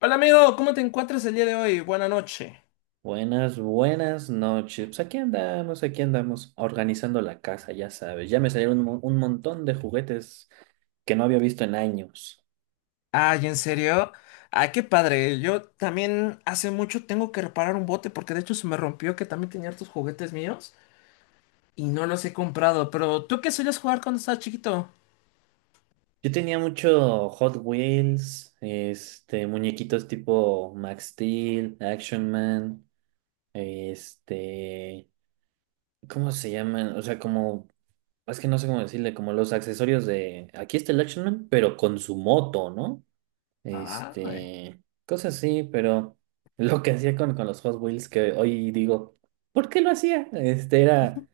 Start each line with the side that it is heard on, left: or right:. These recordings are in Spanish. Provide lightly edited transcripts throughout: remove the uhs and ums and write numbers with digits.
left: Hola amigo, ¿cómo te encuentras el día de hoy? Buena noche.
right: Buenas noches. Pues aquí andamos, organizando la casa, ya sabes. Ya me salieron un montón de juguetes que no había visto en años.
left: Ay, ¿en serio? Ay, qué padre. Yo también hace mucho tengo que reparar un bote porque de hecho se me rompió que también tenía hartos juguetes míos y no los he comprado. Pero ¿tú qué solías jugar cuando estabas chiquito?
right: Yo tenía mucho Hot Wheels, muñequitos tipo Max Steel, Action Man, este, ¿cómo se llaman? O sea, como, es que no sé cómo decirle, como los accesorios de, aquí está el Action Man, pero con su moto, ¿no?
left: Ah, güey.
right: Este, cosas así, pero lo que hacía con los Hot Wheels, que hoy digo, ¿por qué lo hacía? Este era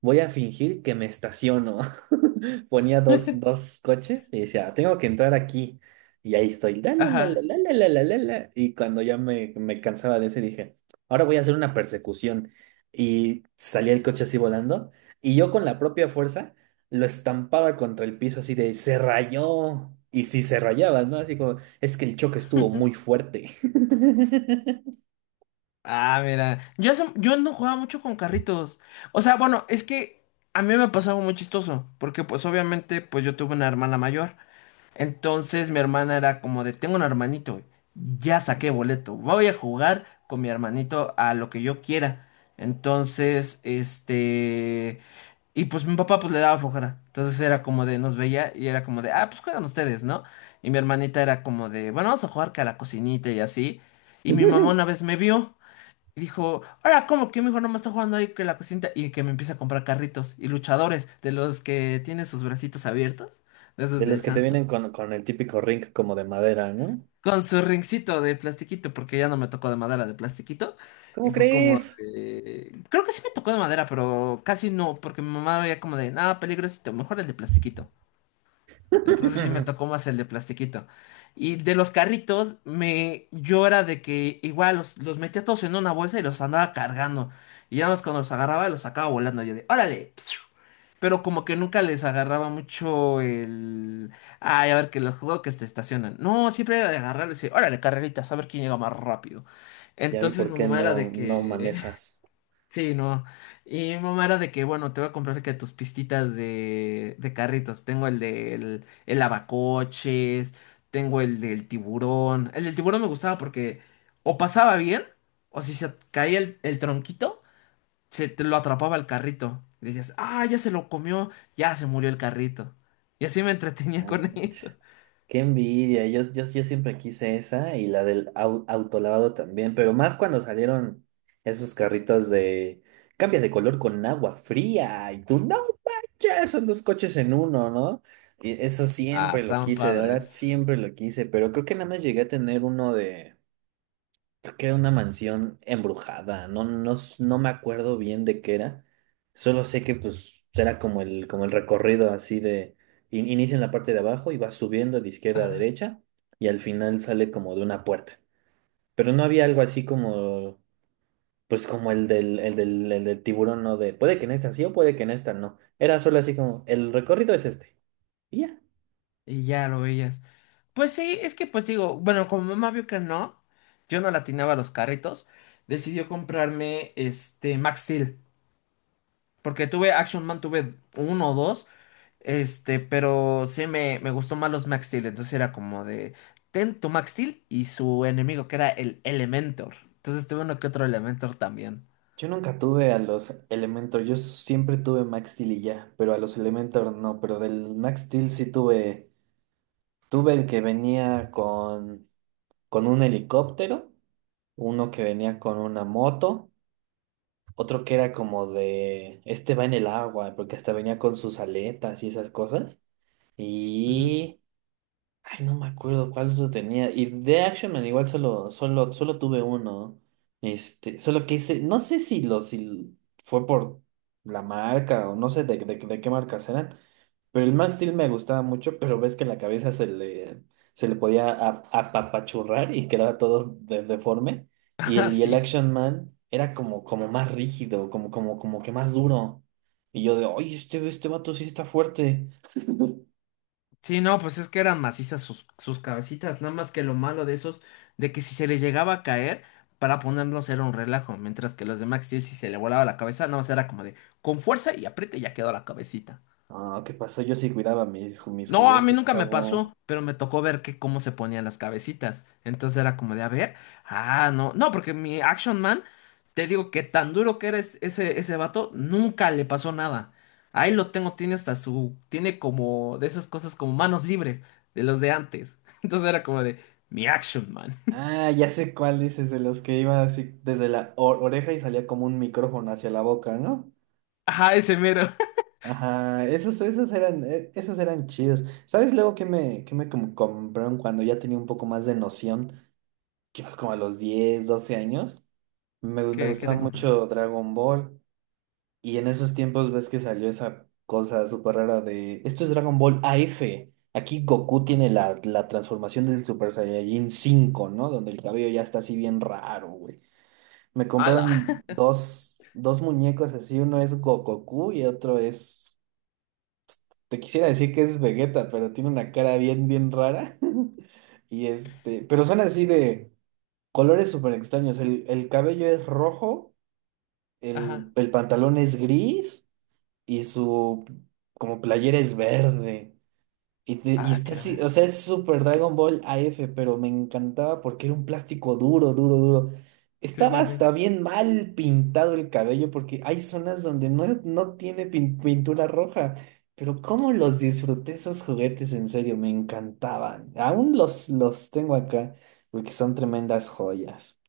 right: voy a fingir que me estaciono. Ponía dos, dos coches y decía, tengo que entrar aquí. Y ahí estoy, la, la, la, la,
left: Ajá.
right: la, la, la, la, la, la. Y cuando ya me cansaba de ese, dije, ahora voy a hacer una persecución. Y salía el coche así volando. Y yo con la propia fuerza lo estampaba contra el piso así de, se rayó. Y si se rayaba, ¿no? Así como, es que el choque estuvo muy fuerte.
left: Ah, mira. Yo, yo no jugaba mucho con carritos. O sea, bueno, es que a mí me pasó algo muy chistoso porque pues obviamente pues yo tuve una hermana mayor. Entonces mi hermana era como de, tengo un hermanito, ya saqué boleto, voy a jugar con mi hermanito a lo que yo quiera. Entonces, Y pues mi papá pues le daba flojera. Entonces era como de, nos veía y era como de, ah, pues juegan ustedes, ¿no? Y mi hermanita era como de, bueno, vamos a jugar que a la cocinita y así. Y mi mamá una vez me vio y dijo, ahora, ¿cómo que mi hijo no me está jugando ahí que la cocinita? Y que me empieza a comprar carritos y luchadores de los que tienen sus bracitos abiertos, de esos
right: De
left: del
right: los que te
left: santo.
right: vienen con el típico ring como de madera, ¿no?
left: Con su ringcito de plastiquito, porque ya no me tocó de madera, de plastiquito. Y
right: ¿Cómo
left: fue como
right: crees?
left: de... Creo que sí me tocó de madera, pero casi no, porque mi mamá veía como de, nada, peligrosito, mejor el de plastiquito. Entonces sí me tocó más el de plastiquito. Y de los carritos, me... yo era de que igual los metía todos en una bolsa y los andaba cargando. Y ya más cuando los agarraba, los sacaba volando. Yo de, órale. Pero como que nunca les agarraba mucho el... Ay, a ver, que los juegos que se estacionan. No, siempre era de agarrar y decir, órale, carreritas, a ver quién llega más rápido.
right: Ya vi
left: Entonces
right: por
left: mi
right: qué
left: mamá era de
right: no
left: que...
right: manejas.
left: Sí, no. Y mi mamá era de que, bueno, te voy a comprar que tus pistitas de carritos. Tengo el del el lavacoches, tengo el del tiburón. El del tiburón me gustaba porque o pasaba bien, o si se caía el tronquito se te lo atrapaba el carrito. Y decías, ah, ya se lo comió, ya se murió el carrito. Y así me entretenía con
right: Ouch.
left: eso.
right: Qué envidia. Yo siempre quise esa y la del autolavado también, pero más cuando salieron esos carritos de cambia de color con agua fría y tú, no manches, son dos coches en uno, ¿no? Y eso
left: Ah,
right: siempre lo
left: estaban
right: quise, de verdad,
left: padres.
right: siempre lo quise, pero creo que nada más llegué a tener uno de... Creo que era una mansión embrujada, no me acuerdo bien de qué era, solo sé que pues era como el recorrido así de, inicia en la parte de abajo y va subiendo de izquierda a derecha y al final sale como de una puerta, pero no había algo así como, pues como el del tiburón, no de, puede que en esta sí o puede que en esta no, era solo así como, el recorrido es este, y ya.
left: Y ya lo veías. Pues sí, es que pues digo, bueno, como mamá vio que no, yo no latinaba los carritos, decidió comprarme este Max Steel. Porque tuve Action Man, tuve uno o dos. Pero sí me gustó más los Max Steel. Entonces era como de. Ten tu Max Steel y su enemigo, que era el Elementor. Entonces tuve uno que otro Elementor también.
right: Yo nunca tuve a los Elementor, yo siempre tuve Max Steel y ya, pero a los Elementor no, pero del Max Steel sí tuve, tuve el que venía con un helicóptero, uno que venía con una moto, otro que era como de, este va en el agua, porque hasta venía con sus aletas y esas cosas.
left: Ujú.
right: Ay, no me acuerdo cuál otro tenía. Y de Action Man igual solo tuve uno. Solo que ese, no sé si lo, si fue por la marca o no sé de qué marcas eran. Pero el Max Steel me gustaba mucho, pero ves que la cabeza se le podía apapachurrar y quedaba todo deforme. Y
left: Ah,
right: el, y el
left: sí.
right: Action Man era como, como más rígido, como que más duro. Y yo de, oye, este vato sí está fuerte.
left: Sí, no, pues es que eran macizas sus cabecitas. Nada más que lo malo de esos, de que si se les llegaba a caer, para ponerlos era un relajo. Mientras que los de Max Steel, si se le volaba la cabeza, nada más era como de con fuerza y apriete y ya quedó la cabecita.
right: Ah, ¿qué pasó? Yo sí cuidaba mis, mis
left: No, a mí
right: juguetes,
left: nunca me
right: chavo.
left: pasó, pero me tocó ver que cómo se ponían las cabecitas. Entonces era como de, a ver, ah, no, no, porque mi Action Man, te digo que tan duro que eres ese, ese vato, nunca le pasó nada. Ahí lo tengo, tiene hasta su, tiene como de esas cosas como manos libres, de los de antes. Entonces era como de, mi Action Man.
right: Ah, ya sé cuál dices, de los que iba así desde la oreja y salía como un micrófono hacia la boca, ¿no?
left: Ajá, ese mero.
right: Ajá, esos eran chidos. ¿Sabes luego que me como compraron cuando ya tenía un poco más de noción? Yo como a los 10 12 años. Me, me
left: ¿Qué, qué
right: gustaba
left: te compraron?
right: mucho Dragon Ball. Y en esos tiempos ves que salió esa cosa súper rara de, esto es Dragon Ball AF. Aquí Goku tiene la transformación del Super Saiyajin 5, ¿no? Donde el cabello ya está así bien raro, güey. Me
left: Ala.
right: compraron dos muñecos así, uno es Goku y otro es, te quisiera decir que es Vegeta, pero tiene una cara bien rara. Pero son así de colores súper extraños. El cabello es rojo, el,
left: Ajá.
right: el pantalón es gris, y su como playera es verde. Y
left: Ah,
right: está
left: caray.
right: así, o sea, es Super Dragon Ball AF, pero me encantaba porque era un plástico duro.
left: Sí, sí,
right: Estaba
left: sí.
right: hasta bien mal pintado el cabello porque hay zonas donde no tiene pintura roja. Pero cómo los disfruté esos juguetes, en serio, me encantaban. Aún los tengo acá porque son tremendas joyas.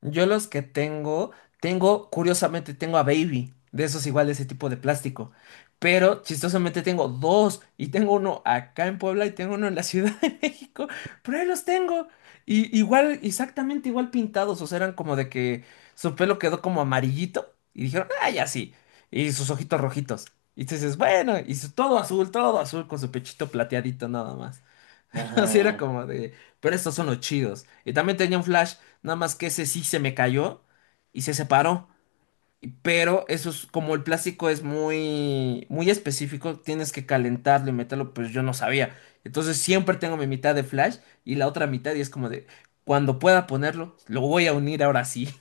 left: Yo los que tengo, tengo, curiosamente, tengo a Baby, de esos igual, de ese tipo de plástico. Pero chistosamente tengo dos, y tengo uno acá en Puebla y tengo uno en la Ciudad de México, pero ahí los tengo. Y igual, exactamente igual pintados, o sea, eran como de que su pelo quedó como amarillito y dijeron, ah, ya sí, y sus ojitos rojitos. Y tú dices, bueno, todo azul con su pechito plateadito nada más. Así era
right: Ajá.
left: como de, pero estos son los chidos. Y también tenía un flash, nada más que ese sí se me cayó y se separó. Y- Pero eso es como el plástico es muy, muy específico, tienes que calentarlo y meterlo, pues yo no sabía. Entonces siempre tengo mi mitad de flash y la otra mitad y es como de, cuando pueda ponerlo, lo voy a unir ahora sí.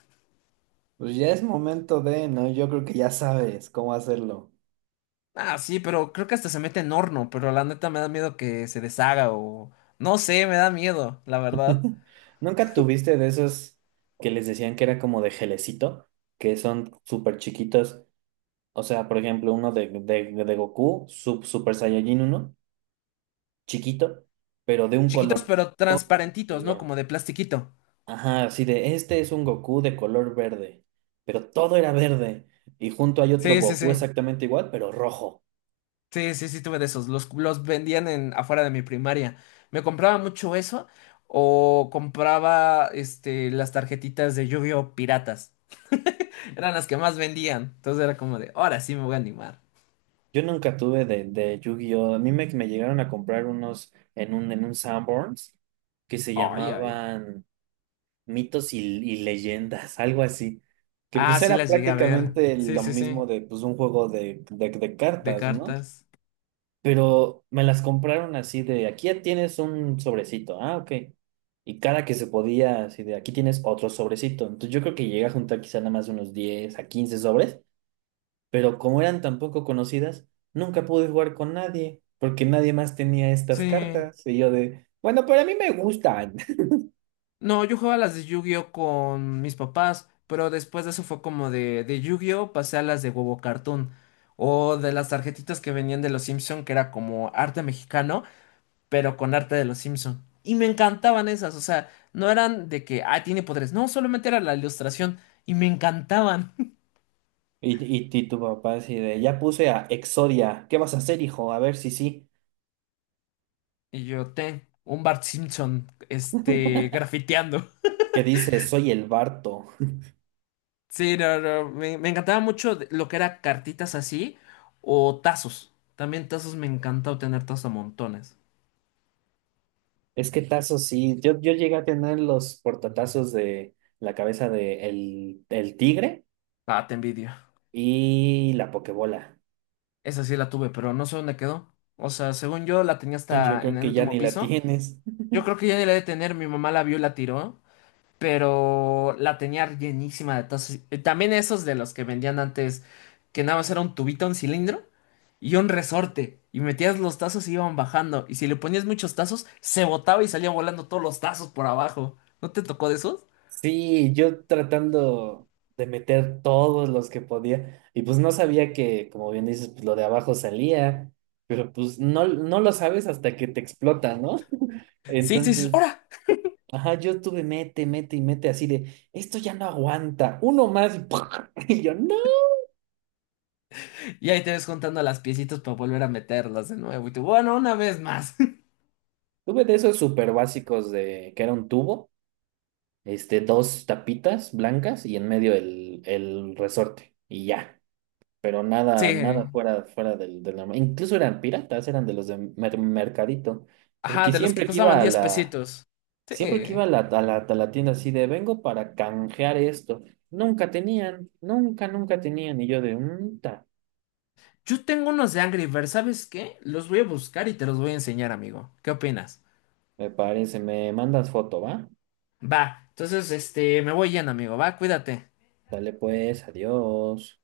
right: Pues ya es momento de, ¿no? Yo creo que ya sabes cómo hacerlo.
left: Ah, sí, pero creo que hasta se mete en horno, pero la neta me da miedo que se deshaga o... No sé, me da miedo, la verdad.
right: ¿Nunca tuviste de esos que les decían que era como de gelecito? Que son súper chiquitos. O sea, por ejemplo, uno de Goku, sub, Super Saiyajin uno chiquito, pero de un
left: Chiquitos
right: color.
left: pero
right: Todo de un
left: transparentitos, ¿no?
right: color.
left: Como de plastiquito.
right: Ajá, así de este es un Goku de color verde, pero todo era verde. Y junto hay otro
left: Sí, sí,
right: Goku
left: sí.
right: exactamente igual, pero rojo.
left: Sí, sí, sí, tuve de esos. Los vendían en afuera de mi primaria. Me compraba mucho eso o compraba este, las tarjetitas de Yu-Gi-Oh! Piratas. Eran las que más vendían. Entonces era como de, ahora sí me voy a animar.
right: Yo nunca tuve de Yu-Gi-Oh! A mí me llegaron a comprar unos en un Sanborns que se
left: Ay, ay.
right: llamaban mitos y leyendas, algo así. Que
left: Ah,
right: pues
left: sí
right: era
left: las llegué a ver.
right: prácticamente
left: Sí,
right: lo
left: sí, sí.
right: mismo de pues un juego de
left: De
right: cartas, ¿no?
left: cartas.
right: Pero me las compraron así de aquí ya tienes un sobrecito, ah, ok. Y cada que se podía, así de aquí tienes otro sobrecito. Entonces yo creo que llegué a juntar quizá nada más unos 10 a 15 sobres, pero como eran tan poco conocidas, nunca pude jugar con nadie, porque nadie más tenía estas
left: Sí.
right: cartas. Y yo de, bueno, pero a mí me gustan.
left: No, yo jugaba las de Yu-Gi-Oh con mis papás, pero después de eso fue como de Yu-Gi-Oh pasé a las de Huevo Cartoon o de las tarjetitas que venían de los Simpson, que era como arte mexicano, pero con arte de los Simpson. Y me encantaban esas, o sea, no eran de que, ah, tiene poderes, no, solamente era la ilustración y me encantaban.
right: Y tu papá así de, ya puse a Exodia, ¿qué vas a hacer, hijo? A ver si sí.
left: Y yo, ten, un Bart Simpson, este, grafiteando.
right: Que dice, soy el Barto.
left: Sí, no, no, me encantaba mucho lo que era cartitas así o tazos. También tazos me encantaba tener tazos a montones.
right: Es que tazos sí, yo llegué a tener los portatazos de la cabeza de el tigre
left: Ah, te envidio.
right: y la pokebola.
left: Esa sí la tuve, pero no sé dónde quedó. O sea, según yo la tenía
right: Entonces yo
left: hasta en
right: creo
left: el
right: que ya
left: último
right: ni la
left: piso.
right: tienes.
left: Yo creo que ya ni la he de tener, mi mamá la vio y la tiró. Pero la tenía llenísima de tazos. También esos de los que vendían antes, que nada más era un tubito, un cilindro y un resorte. Y metías los tazos y iban bajando. Y si le ponías muchos tazos, se botaba y salía volando todos los tazos por abajo. ¿No te tocó de esos?
right: Sí, yo tratando de meter todos los que podía. Y pues no sabía que, como bien dices, pues lo de abajo salía, pero pues no lo sabes hasta que te explota, ¿no?
left: Sí, sí, dices,
right: Entonces
left: ¡hora!
right: ajá, yo estuve mete, mete y mete así de, esto ya no aguanta, uno más y, ¡pua! y yo, no.
left: Y ahí te ves contando las piecitas para volver a meterlas de nuevo. Y tú, bueno, una vez más.
right: Tuve de esos súper básicos de que era un tubo, dos tapitas blancas y en medio el resorte y ya, pero
left: Sí.
right: nada fuera del normal. Incluso eran piratas, eran de los de mercadito,
left: Ajá,
right: porque
left: de los que
right: siempre que
left: costaban
right: iba a
left: 10
right: la,
left: pesitos. Sí.
right: siempre que iba a la tienda así de, vengo para canjear esto, nunca tenían, nunca tenían y yo de, un.
left: Yo tengo unos de Angry Birds, ¿sabes qué? Los voy a buscar y te los voy a enseñar, amigo. ¿Qué opinas?
right: Me parece, me mandas foto, ¿va?
left: Va, entonces este, me voy yendo, amigo, va, cuídate.
right: Dale pues, adiós.